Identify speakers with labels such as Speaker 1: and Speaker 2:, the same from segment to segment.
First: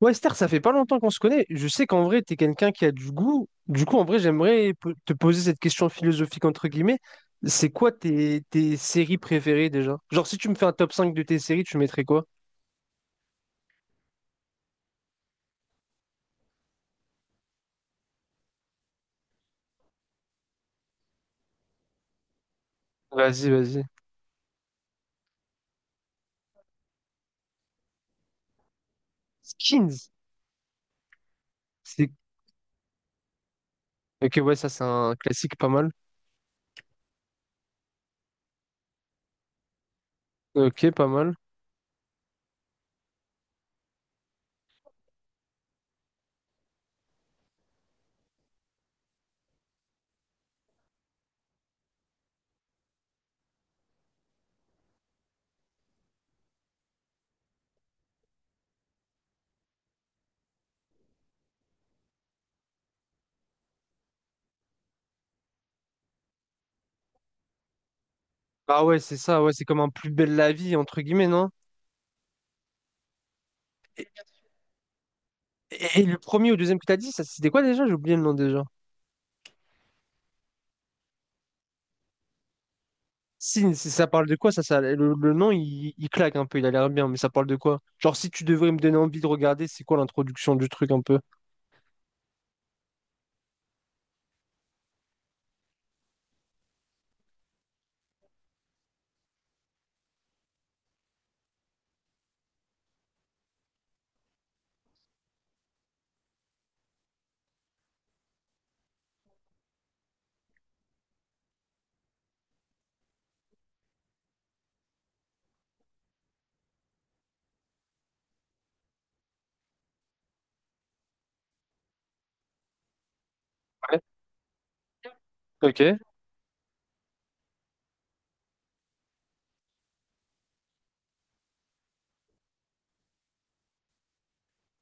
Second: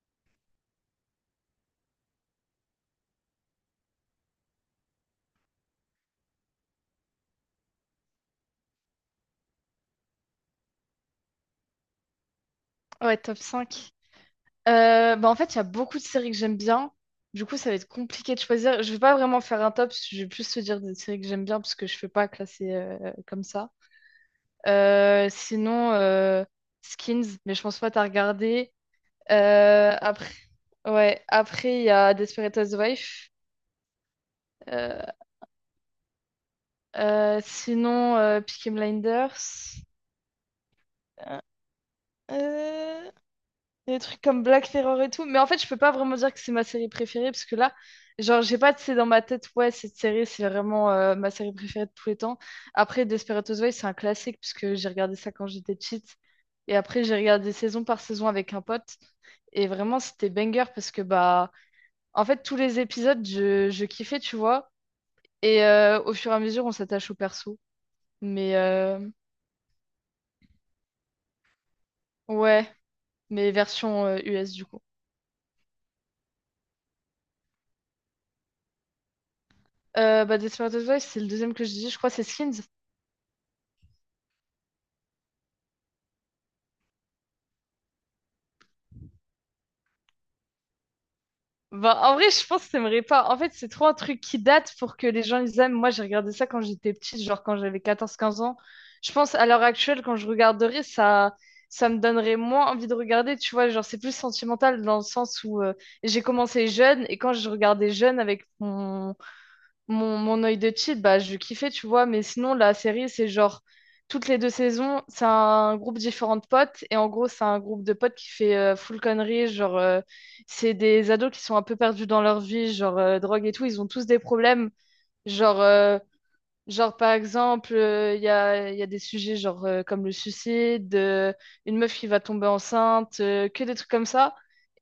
Speaker 1: Ouais, Esther, ça fait pas longtemps qu'on se connaît. Je sais qu'en vrai, tu es quelqu'un qui a du goût. Du coup, en vrai, j'aimerais te poser cette question philosophique, entre guillemets. C'est quoi tes séries préférées déjà? Genre, si tu me fais un top 5 de tes séries, tu mettrais quoi?
Speaker 2: Ouais, top cinq. Bah en fait, il y a beaucoup de séries que j'aime bien. Du coup, ça va être compliqué de choisir. Je vais pas vraiment faire un top, je vais plus te dire des séries que j'aime bien parce que je fais pas classer comme
Speaker 1: Vas-y,
Speaker 2: ça.
Speaker 1: vas-y.
Speaker 2: Sinon, Skins, mais je pense pas t'as regardé.
Speaker 1: Skins.
Speaker 2: Après, ouais, après, il y
Speaker 1: C'est...
Speaker 2: a Desperate Housewives.
Speaker 1: Ok, ouais, ça, c'est
Speaker 2: Euh,
Speaker 1: un classique pas mal.
Speaker 2: Sinon, Peaky Blinders.
Speaker 1: Ok, pas mal.
Speaker 2: Euh, euh, Des trucs comme Black Mirror et tout. Mais en fait, je peux pas vraiment dire que c'est ma série préférée parce que là, genre, j'ai pas, c'est dans ma tête, ouais, cette série, c'est vraiment ma série préférée de tous les temps. Après, Desperate Housewives, c'est un classique puisque j'ai regardé ça quand j'étais petite. Et après, j'ai regardé saison par saison avec un pote. Et vraiment, c'était banger parce que, bah, en fait, tous les épisodes, je kiffais, tu vois. Et au fur et à mesure, on s'attache au perso. Mais
Speaker 1: Ah ouais, c'est ça, ouais, c'est comme un plus belle la vie, entre guillemets, non?
Speaker 2: ouais, mais version
Speaker 1: Et,
Speaker 2: US du coup.
Speaker 1: et le premier ou deuxième que t'as dit, ça, c'était quoi déjà? J'ai oublié le nom déjà.
Speaker 2: Bah, Desperate Housewives, c'est le deuxième que je dis. Je crois que c'est Skins.
Speaker 1: Si ça parle de quoi, le nom, il claque un peu, il a l'air bien, mais ça parle de quoi? Genre, si tu devrais me donner envie de regarder, c'est quoi l'introduction du truc un peu?
Speaker 2: Bah, en vrai, je pense que t'aimerais pas. En fait, c'est trop un truc qui date pour que les gens ils aiment. Moi, j'ai regardé ça quand j'étais petite, genre quand j'avais 14 15 ans. Je pense à l'heure actuelle, quand je regarderais, ça me donnerait moins envie de regarder, tu vois. Genre, c'est plus sentimental dans le sens où j'ai commencé jeune et quand je regardais jeune avec mon œil de cheat, bah, je kiffais, tu vois, mais sinon, la série, c'est genre, toutes les deux saisons, c'est un groupe différent de potes, et en gros, c'est un groupe de potes qui fait full conneries, genre, c'est des ados qui sont un peu perdus dans leur vie, genre, drogue et tout, ils ont
Speaker 1: Ouais,
Speaker 2: tous des problèmes, genre,
Speaker 1: ok.
Speaker 2: Genre, par exemple, il y a des sujets genre, comme le suicide, une meuf qui va tomber enceinte, que des trucs comme ça.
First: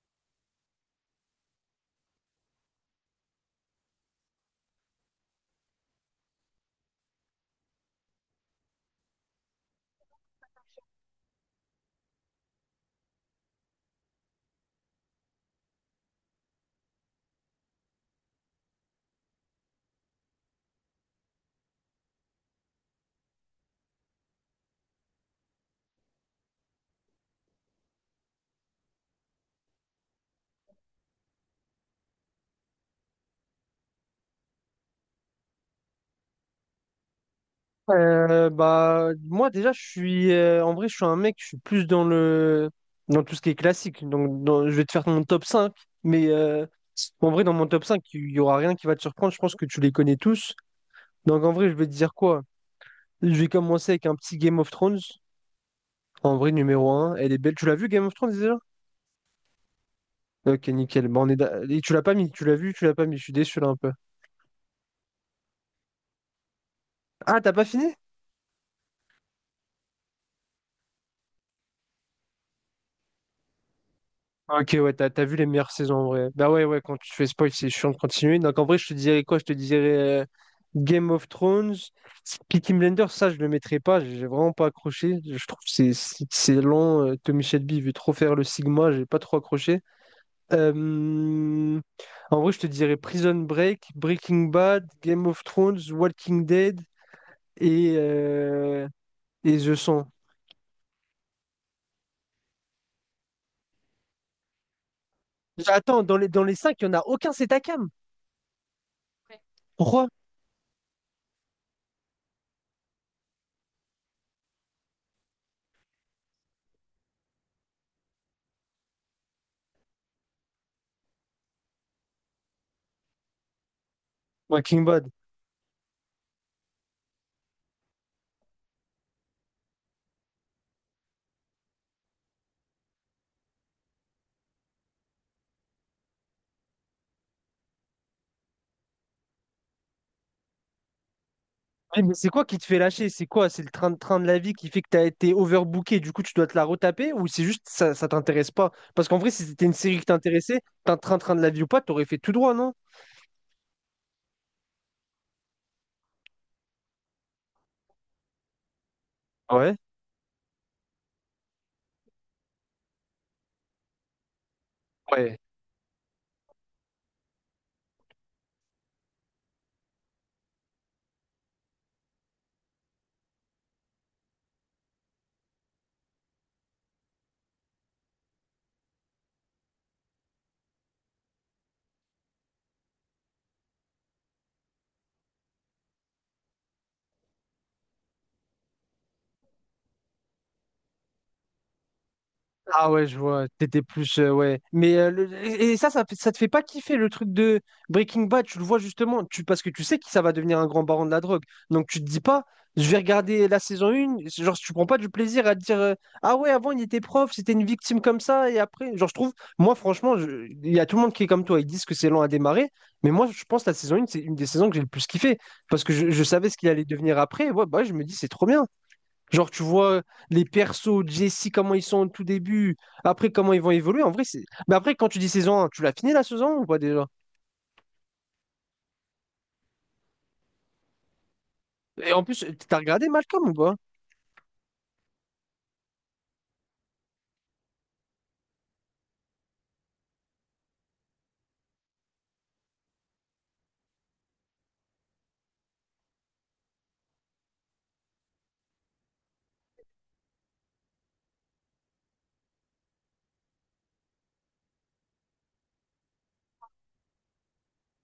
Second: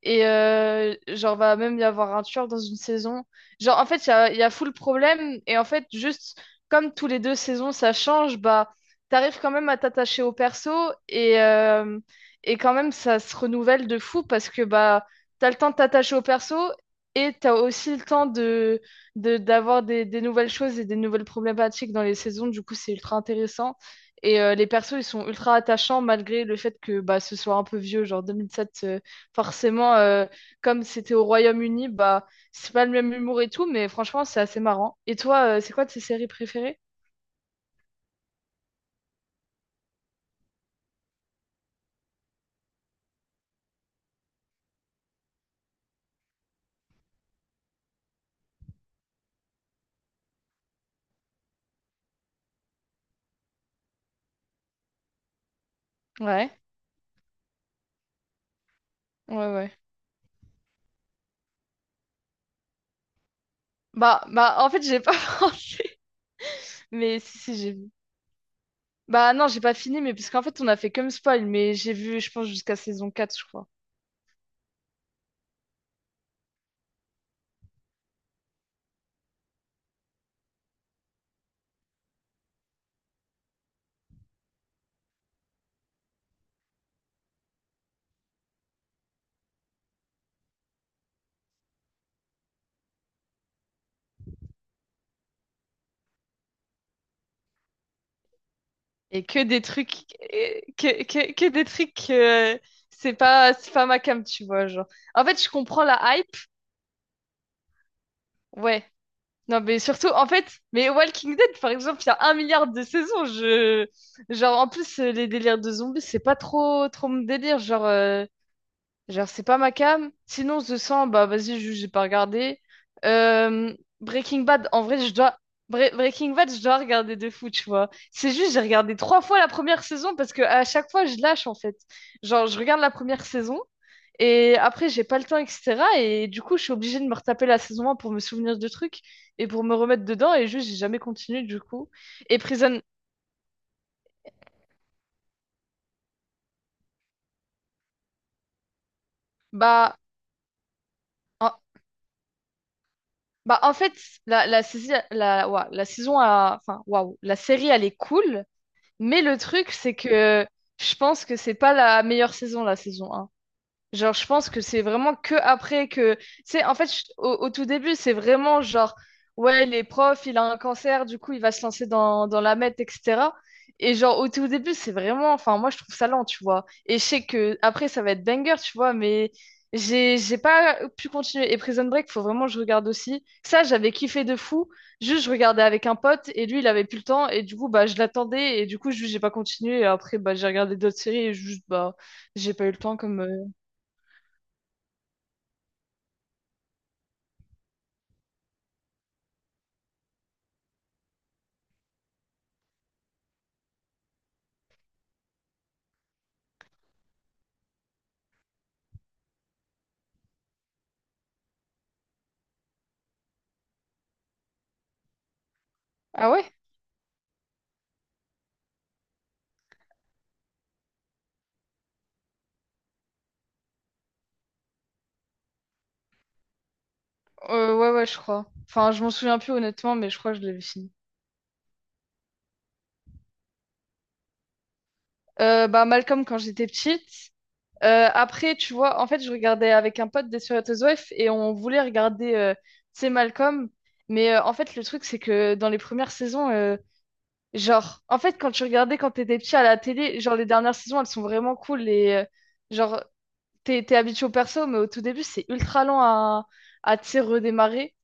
Speaker 2: Et genre, va même y avoir un tueur dans une saison. Genre, en fait, il y a full problème. Et en fait, juste comme tous les deux saisons, ça change, bah, t'arrives quand même à t'attacher au perso. Et, euh, et quand même, ça se renouvelle de fou parce que bah, t'as le temps de t'attacher au perso et t'as aussi le temps de d'avoir des nouvelles choses et des nouvelles problématiques dans les saisons. Du coup, c'est ultra intéressant. Et les persos, ils sont ultra attachants malgré le fait que bah, ce soit un peu vieux. Genre 2007, forcément, comme c'était au Royaume-Uni, bah, c'est pas le même humour et tout, mais franchement, c'est assez marrant. Et toi, c'est quoi tes séries préférées?
Speaker 1: Bah, moi, déjà, je suis, en vrai, je suis un mec, je suis plus dans tout ce qui est classique. Donc, je vais te faire mon top cinq, mais en vrai, dans mon top 5 il y aura rien qui va te surprendre. Je pense que tu les connais tous. Donc, en vrai, je vais te dire quoi? Je vais commencer avec un petit Game of Thrones. En
Speaker 2: Ouais,
Speaker 1: vrai, numéro un elle est belle. Tu l'as vu, Game of Thrones?
Speaker 2: ouais, ouais.
Speaker 1: Ok, nickel. Bon, et tu l'as pas mis, tu l'as vu, tu l'as pas mis. Je suis déçu là un peu.
Speaker 2: Bah, bah, en fait, j'ai pas pensé, mais si,
Speaker 1: Ah, t'as
Speaker 2: si,
Speaker 1: pas
Speaker 2: j'ai vu.
Speaker 1: fini?
Speaker 2: Bah, non, j'ai pas fini, mais parce qu'en fait, on a fait comme spoil, mais j'ai vu, je pense, jusqu'à saison 4 je crois.
Speaker 1: Ok, ouais, t'as vu les meilleures saisons en vrai. Bah ouais, ouais, quand tu fais spoil, c'est chiant de continuer. Donc en vrai, je te dirais quoi? Je te dirais Game of Thrones, Peaky Blinders, ça, je le mettrais pas. J'ai vraiment pas accroché. Je trouve que c'est lent. Tommy Shelby il veut trop faire le Sigma, j'ai pas trop accroché. Euh, En vrai, je te dirais Prison Break, Breaking Bad, Game of Thrones, Walking Dead et, euh,
Speaker 2: Et que
Speaker 1: et
Speaker 2: des
Speaker 1: The
Speaker 2: trucs,
Speaker 1: 100.
Speaker 2: c'est pas ma cam, tu vois, genre. En fait, je comprends la
Speaker 1: Attends, dans les,
Speaker 2: hype,
Speaker 1: dans les cinq, il n'y en a aucun, c'est Takam.
Speaker 2: ouais. Non, mais surtout,
Speaker 1: Pourquoi?
Speaker 2: en fait, mais Walking Dead, par exemple, il y a un milliard de saisons, je... Genre, en plus, les délires de zombies, c'est pas trop, trop mon délire, genre. Genre, c'est pas ma cam. Sinon, The 100, bah vas-y, juste, j'ai pas regardé. Euh, Breaking Bad, en
Speaker 1: Breaking
Speaker 2: vrai,
Speaker 1: Bad.
Speaker 2: je dois. Breaking Bad, je dois regarder de fou, tu vois. C'est juste, j'ai regardé trois fois la première saison parce que à chaque fois, je lâche, en fait. Genre, je regarde la première saison et après, j'ai pas le temps, etc. Et du coup, je suis obligée de me retaper la saison 1 pour me souvenir de trucs et pour me remettre dedans. Et juste, j'ai jamais continué, du coup.
Speaker 1: Eh, mais c'est
Speaker 2: Et
Speaker 1: quoi qui te fait
Speaker 2: Prison,
Speaker 1: lâcher? C'est quoi? C'est le train de la vie qui fait que tu as été overbooké, du coup tu dois te la retaper? Ou c'est juste ça, ça t'intéresse pas? Parce qu'en vrai, si c'était une
Speaker 2: bah.
Speaker 1: série qui t'intéressait, t'as un train-train de la
Speaker 2: en-
Speaker 1: vie ou pas, t'aurais fait tout droit, non?
Speaker 2: En fait, la saison a... Enfin, la série, elle est cool, mais le truc,
Speaker 1: Ouais.
Speaker 2: c'est que je pense que c'est pas la meilleure saison, la saison. Genre, je pense que c'est vraiment que
Speaker 1: Ouais.
Speaker 2: après que. Tu sais, en fait, au tout début, c'est vraiment genre, ouais, les profs, il a un cancer, du coup, il va se lancer dans la meth, etc. Et genre, au tout début, c'est vraiment. Enfin, moi, je trouve ça lent, tu vois. Et je sais que après, ça va être banger, tu vois, mais j'ai pas pu continuer. Et Prison Break, faut vraiment que je regarde aussi. Ça, j'avais kiffé de fou. Juste, je regardais avec un pote, et lui, il avait plus le temps, et du coup, bah, je l'attendais, et du coup, juste, j'ai pas continué. Et après, bah, j'ai regardé d'autres séries, et juste, bah, j'ai pas eu le
Speaker 1: Ah
Speaker 2: temps
Speaker 1: ouais, je
Speaker 2: comme.
Speaker 1: vois, t'étais plus, ouais. Mais ça te fait pas kiffer le truc de Breaking Bad, tu le vois justement, tu, parce que tu sais que ça va devenir un grand baron de la drogue. Donc tu te dis pas, je vais regarder la saison 1, genre tu prends pas du plaisir à te dire, ah ouais, avant il était prof, c'était une victime comme ça, et après, genre je trouve, moi franchement, il y a tout le monde qui est comme toi, ils disent que c'est lent à démarrer, mais moi je pense que la saison 1, c'est une des saisons que j'ai le plus kiffé, parce que je
Speaker 2: Ah
Speaker 1: savais
Speaker 2: ouais?
Speaker 1: ce qu'il allait devenir après, et ouais, bah je me dis, c'est trop bien. Genre, tu vois les persos, Jesse, comment ils sont au tout début, après comment ils vont évoluer. En vrai, c'est. Mais après, quand tu dis saison 1, tu l'as fini la saison 1 ou pas déjà?
Speaker 2: Ouais, ouais, je crois. Enfin, je m'en souviens plus honnêtement, mais je crois que je l'avais fini.
Speaker 1: Et en plus, t'as regardé Malcolm ou pas?
Speaker 2: Bah, Malcolm, quand j'étais petite. Après, tu vois, en fait, je regardais avec un pote des Wef et on voulait regarder, tu sais, Malcolm. Mais en fait, le truc, c'est que dans les premières saisons, genre, en fait, quand tu regardais quand t'étais petit à la télé, genre, les dernières saisons, elles sont vraiment cool. Et, genre, t'es habitué au perso, mais au tout début, c'est ultra lent à, tu sais, redémarrer.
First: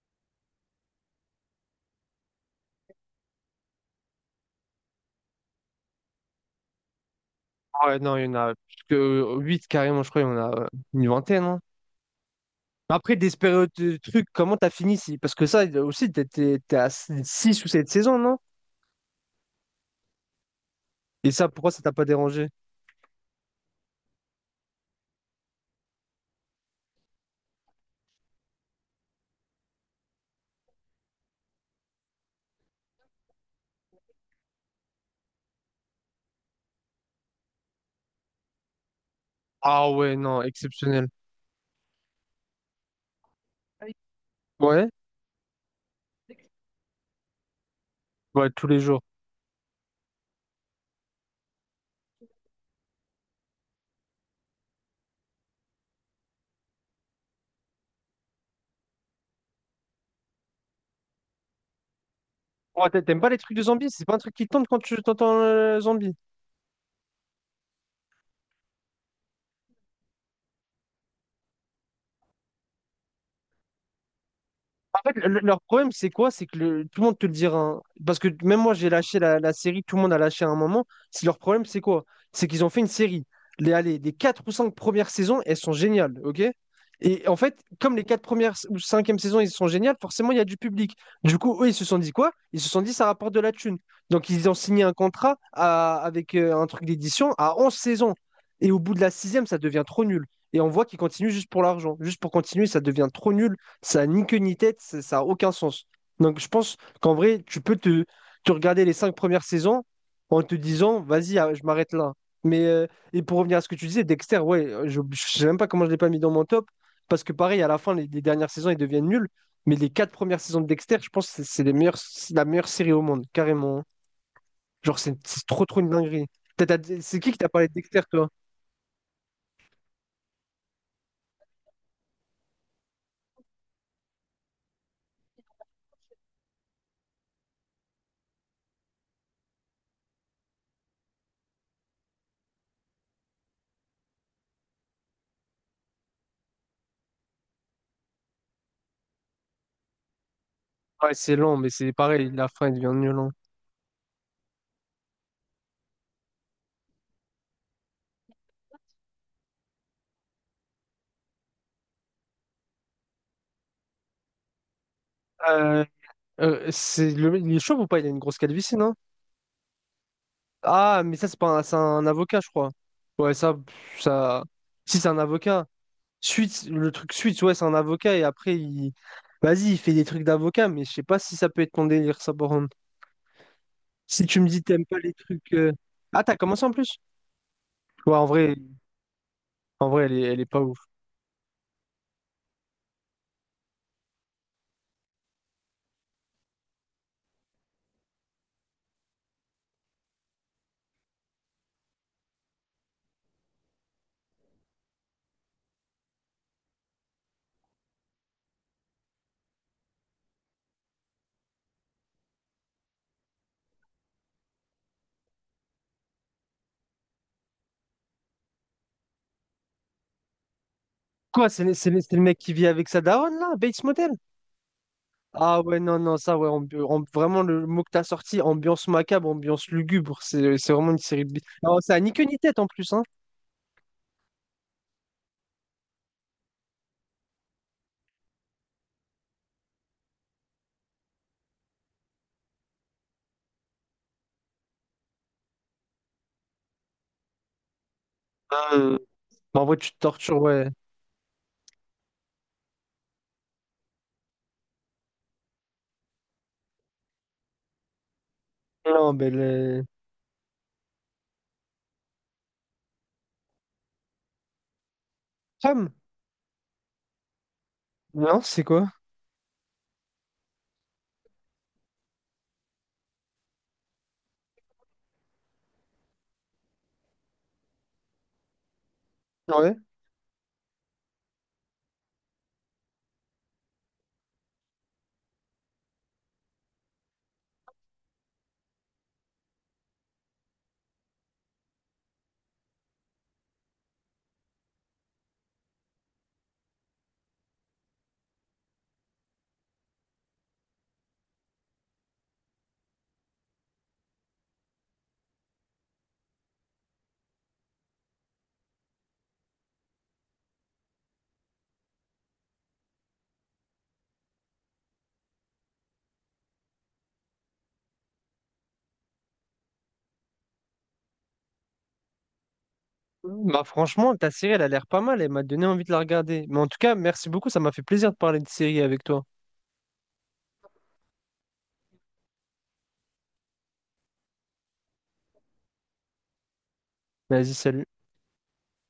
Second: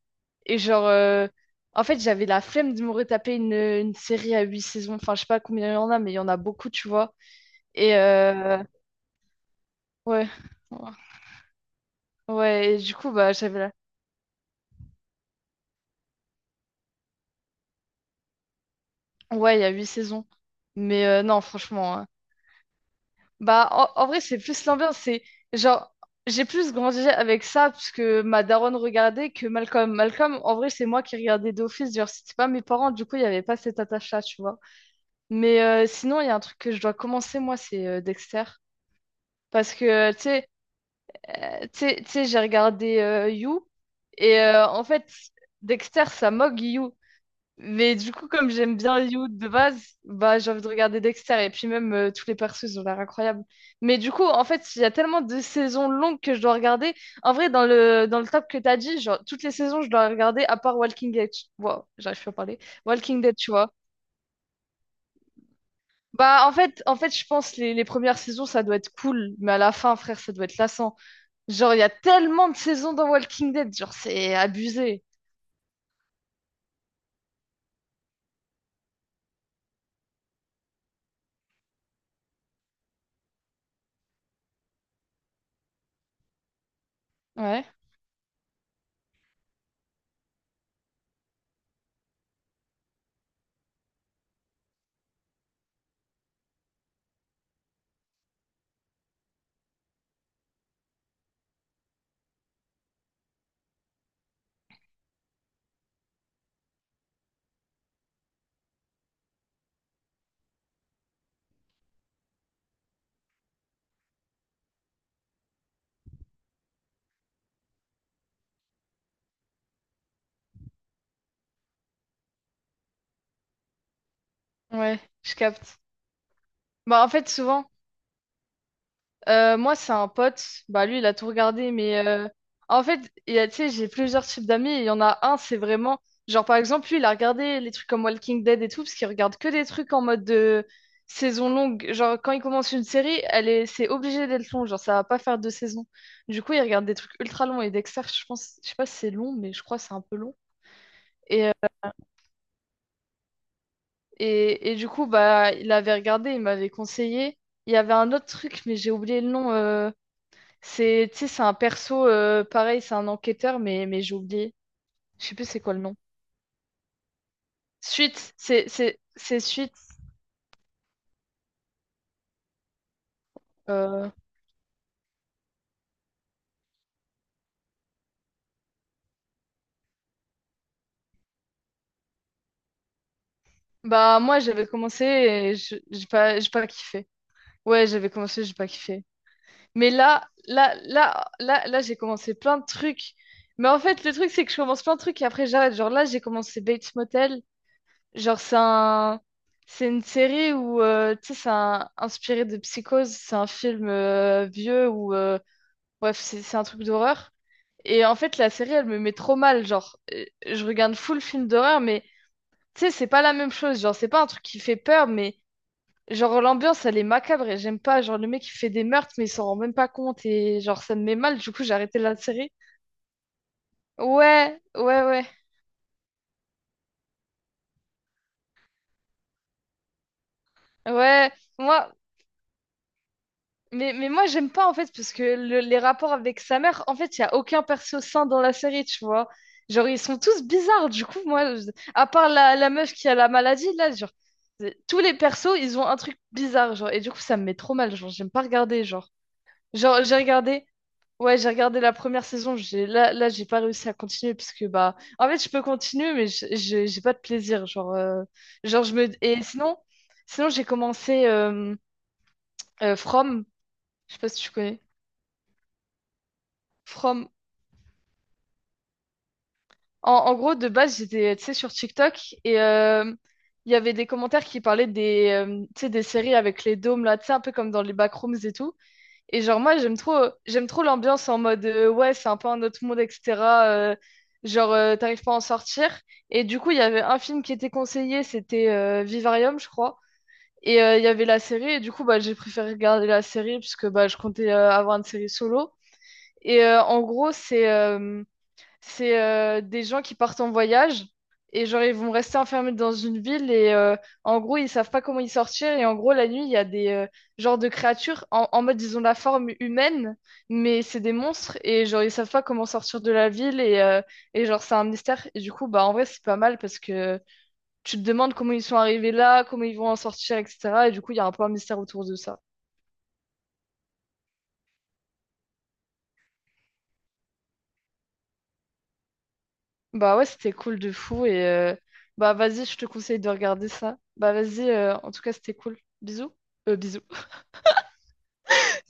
Speaker 2: Et genre, en fait, j'avais la flemme de me retaper une série à huit saisons. Enfin, je sais pas combien il y en a, mais il y en a beaucoup, tu vois.
Speaker 1: Ah
Speaker 2: Et
Speaker 1: ouais, non, il y en a plus que 8 carrément, je crois, il y
Speaker 2: ouais,
Speaker 1: en a une vingtaine, hein.
Speaker 2: ouais, et du coup,
Speaker 1: Après,
Speaker 2: bah, j'avais la...
Speaker 1: Desperate trucs, comment t'as fini? Parce que ça aussi, t'es à 6 ou 7 saisons, non?
Speaker 2: Ouais, il y a huit saisons. Mais
Speaker 1: Et
Speaker 2: non,
Speaker 1: ça, pourquoi ça t'a
Speaker 2: franchement.
Speaker 1: pas
Speaker 2: Hein.
Speaker 1: dérangé?
Speaker 2: Bah, en vrai, c'est plus l'ambiance. C'est genre, j'ai plus grandi avec ça, parce que ma daronne regardait que Malcolm. Malcolm, en vrai, c'est moi qui regardais d'office. Genre, c'était pas mes parents, du coup, il n'y avait pas cette attache-là, tu vois. Mais sinon, il y a un truc que je dois commencer, moi, c'est Dexter. Parce
Speaker 1: Ah
Speaker 2: que,
Speaker 1: ouais,
Speaker 2: tu
Speaker 1: non,
Speaker 2: sais,
Speaker 1: exceptionnel.
Speaker 2: J'ai regardé You et en
Speaker 1: Ouais,
Speaker 2: fait, Dexter, ça moque You. Mais du coup, comme
Speaker 1: ouais, tous
Speaker 2: j'aime
Speaker 1: les
Speaker 2: bien
Speaker 1: jours.
Speaker 2: You de base, bah j'ai envie de regarder Dexter et puis même tous les persos, ils ont l'air incroyables. Mais du coup, en fait, il y a tellement de saisons longues que je dois regarder. En vrai, dans le top que t'as dit, genre toutes les saisons, je dois regarder à part Walking Dead. Wow, j'arrive plus à parler.
Speaker 1: Ouais, t'aimes
Speaker 2: Walking
Speaker 1: pas
Speaker 2: Dead,
Speaker 1: les
Speaker 2: tu
Speaker 1: trucs de
Speaker 2: vois.
Speaker 1: zombies? C'est pas un truc qui te tente quand tu t'entends zombie.
Speaker 2: Bah en fait, je pense les premières saisons, ça doit être cool, mais à la fin, frère, ça doit être lassant. Genre, il y a tellement de saisons dans Walking Dead, genre, c'est abusé.
Speaker 1: En fait, leur problème, c'est quoi? C'est que tout le monde te le dira, hein. Parce que même moi, j'ai lâché la série, tout le monde a lâché à un moment. Si leur problème, c'est quoi? C'est qu'ils ont fait une série. Les, allez, les 4 ou 5 premières saisons, elles sont géniales, ok? Et en fait,
Speaker 2: Ouais,
Speaker 1: comme les 4 premières ou cinquième e saisons, ils sont géniales, forcément, il y a du public. Du coup, eux, ils se sont dit quoi? Ils se sont dit, ça rapporte de la thune. Donc, ils ont signé un contrat avec un truc d'édition à 11 saisons. Et au bout de la sixième, ça devient trop nul. Et on voit qu'ils continuent juste pour l'argent. Juste pour continuer, ça devient trop nul. Ça n'a ni queue ni tête, ça n'a aucun sens. Donc je pense qu'en vrai, tu peux te regarder les cinq premières saisons en te disant, vas-y, ah, je m'arrête là. Mais, et pour revenir à ce que tu disais, Dexter, ouais, je ne sais même pas comment je ne l'ai pas mis dans mon top, parce que pareil, à la fin, les dernières saisons, ils deviennent nuls. Mais les quatre premières saisons de Dexter, je pense que c'est les meilleures, c'est la meilleure série au monde, carrément. Genre,
Speaker 2: ouais,
Speaker 1: c'est
Speaker 2: je
Speaker 1: c'est trop, trop
Speaker 2: capte.
Speaker 1: une dinguerie.
Speaker 2: Bah, en
Speaker 1: C'est
Speaker 2: fait,
Speaker 1: qui t'a
Speaker 2: souvent,
Speaker 1: parlé de Dexter, toi?
Speaker 2: moi, c'est un pote, bah, lui, il a tout regardé, mais en fait, il y a, tu sais, j'ai plusieurs types d'amis, et il y en a un, c'est vraiment, genre, par exemple, lui, il a regardé les trucs comme Walking Dead et tout, parce qu'il regarde que des trucs en mode de saison longue. Genre, quand il commence une série, c'est obligé d'être long, genre, ça va pas faire deux saisons. Du coup, il regarde des trucs ultra longs, et Dexter, je pense, je sais pas si c'est long, mais je crois que c'est un peu long.
Speaker 1: Ouais, c'est lent, mais c'est pareil, la fin, il devient nul, hein.
Speaker 2: Et du coup, bah, il avait regardé, il m'avait conseillé. Il y avait un autre truc, mais j'ai oublié le nom. C'est, tu sais, c'est un perso, pareil, c'est un enquêteur, mais j'ai oublié. Je sais plus c'est quoi le
Speaker 1: Euh,
Speaker 2: nom.
Speaker 1: c'est le, il est chauve ou pas? Il a une
Speaker 2: Suite,
Speaker 1: grosse
Speaker 2: c'est,
Speaker 1: calvitie, non?
Speaker 2: c'est, c'est Suite.
Speaker 1: Ah, mais ça, c'est pas un, c'est un avocat, je crois. Ouais, ça,
Speaker 2: euh,
Speaker 1: ça. Si, c'est un avocat. Suite le truc suite ouais, c'est un avocat et après, il. Vas-y, il fait des trucs d'avocat, mais je sais pas si ça peut être ton délire, ça, par contre.
Speaker 2: Bah,
Speaker 1: Si
Speaker 2: moi,
Speaker 1: tu me dis
Speaker 2: j'avais
Speaker 1: t'aimes pas
Speaker 2: commencé
Speaker 1: les trucs.
Speaker 2: et je- j'ai
Speaker 1: Ah, t'as
Speaker 2: pas, j'ai
Speaker 1: commencé
Speaker 2: pas
Speaker 1: en plus?
Speaker 2: kiffé. Ouais, j'avais
Speaker 1: Ouais, en
Speaker 2: commencé, j'ai
Speaker 1: vrai,
Speaker 2: pas kiffé.
Speaker 1: en
Speaker 2: Mais
Speaker 1: vrai, elle est,
Speaker 2: là,
Speaker 1: elle est pas
Speaker 2: là,
Speaker 1: ouf.
Speaker 2: là, là, là, j'ai commencé plein de trucs. Mais en fait, le truc, c'est que je commence plein de trucs et après, j'arrête. Genre là, j'ai commencé Bates Motel. Genre, c'est une série où, tu sais, inspiré de Psychose. C'est un film vieux où, bref, c'est un truc d'horreur. Et en fait, la série, elle me met trop mal. Genre, je regarde full film d'horreur, mais tu sais, c'est pas la même chose. Genre, c'est pas un truc qui fait peur, mais genre, l'ambiance, elle est macabre et j'aime pas. Genre, le mec, il fait des meurtres, mais il s'en rend même pas compte. Et genre, ça me met mal.
Speaker 1: Quoi,
Speaker 2: Du coup, j'ai arrêté
Speaker 1: c'est
Speaker 2: la
Speaker 1: le mec
Speaker 2: série.
Speaker 1: qui vit avec sa daronne, là, Bates Motel?
Speaker 2: Ouais, ouais, ouais.
Speaker 1: Ah, ouais, non, non, ça, ouais, vraiment, le mot que t'as sorti, ambiance macabre, ambiance lugubre, c'est vraiment une série de.
Speaker 2: Ouais,
Speaker 1: Alors, ça
Speaker 2: moi,
Speaker 1: a ni queue ni tête en plus, hein.
Speaker 2: mais moi, j'aime pas, en fait, parce que les rapports avec sa mère, en fait, il n'y a aucun perso sain dans la série, tu vois. Genre, ils sont tous bizarres, du coup, moi, à part la meuf qui a la maladie, là, genre, tous les persos, ils ont un truc bizarre, genre, et du coup, ça me met trop mal, genre, j'aime pas regarder,
Speaker 1: Euh,
Speaker 2: genre.
Speaker 1: mais en vrai, tu te
Speaker 2: Genre,
Speaker 1: tortures, ouais.
Speaker 2: ouais, j'ai regardé la première saison, là, là, j'ai pas réussi à continuer, parce que, bah, en fait, je peux continuer, mais j'ai pas de plaisir, genre, genre,
Speaker 1: Non, mais
Speaker 2: et
Speaker 1: les...
Speaker 2: sinon, j'ai commencé From, je sais pas si tu connais.
Speaker 1: Sam?
Speaker 2: From.
Speaker 1: Non, c'est quoi?
Speaker 2: En gros, de base, j'étais, tu sais, sur TikTok et il y avait des commentaires qui parlaient tu sais, des séries avec les dômes là, tu sais, un peu comme dans les backrooms et tout. Et genre,
Speaker 1: Ouais.
Speaker 2: moi, j'aime trop l'ambiance en mode, ouais, c'est un peu un autre monde, etc. euh, genre, t'arrives pas à en sortir. Et du coup, il y avait un film qui était conseillé, c'était Vivarium, je crois. Et il y avait la série, et du coup, bah, j'ai préféré regarder la série puisque bah, je comptais avoir une série solo. Et en gros, C'est des gens qui partent en voyage et genre ils vont rester enfermés dans une ville et en gros ils savent pas comment y sortir et en gros la nuit il y a des genres de créatures en mode ils ont la forme humaine mais c'est des monstres et genre ils savent pas comment sortir de la ville et genre c'est un mystère et du coup bah en vrai c'est pas mal parce que tu te demandes comment ils sont arrivés là, comment ils vont en sortir etc. et du coup il y a un peu un mystère autour de ça.
Speaker 1: Bah franchement, ta série, elle a l'air pas mal. Elle m'a donné envie de la regarder. Mais en tout cas, merci beaucoup. Ça m'a fait plaisir de parler de série avec toi.
Speaker 2: Bah ouais, c'était cool de fou. Et bah vas-y, je te conseille de regarder ça. Bah vas-y, en tout cas, c'était cool. Bisous. Bisous.
Speaker 1: Vas-y, salut.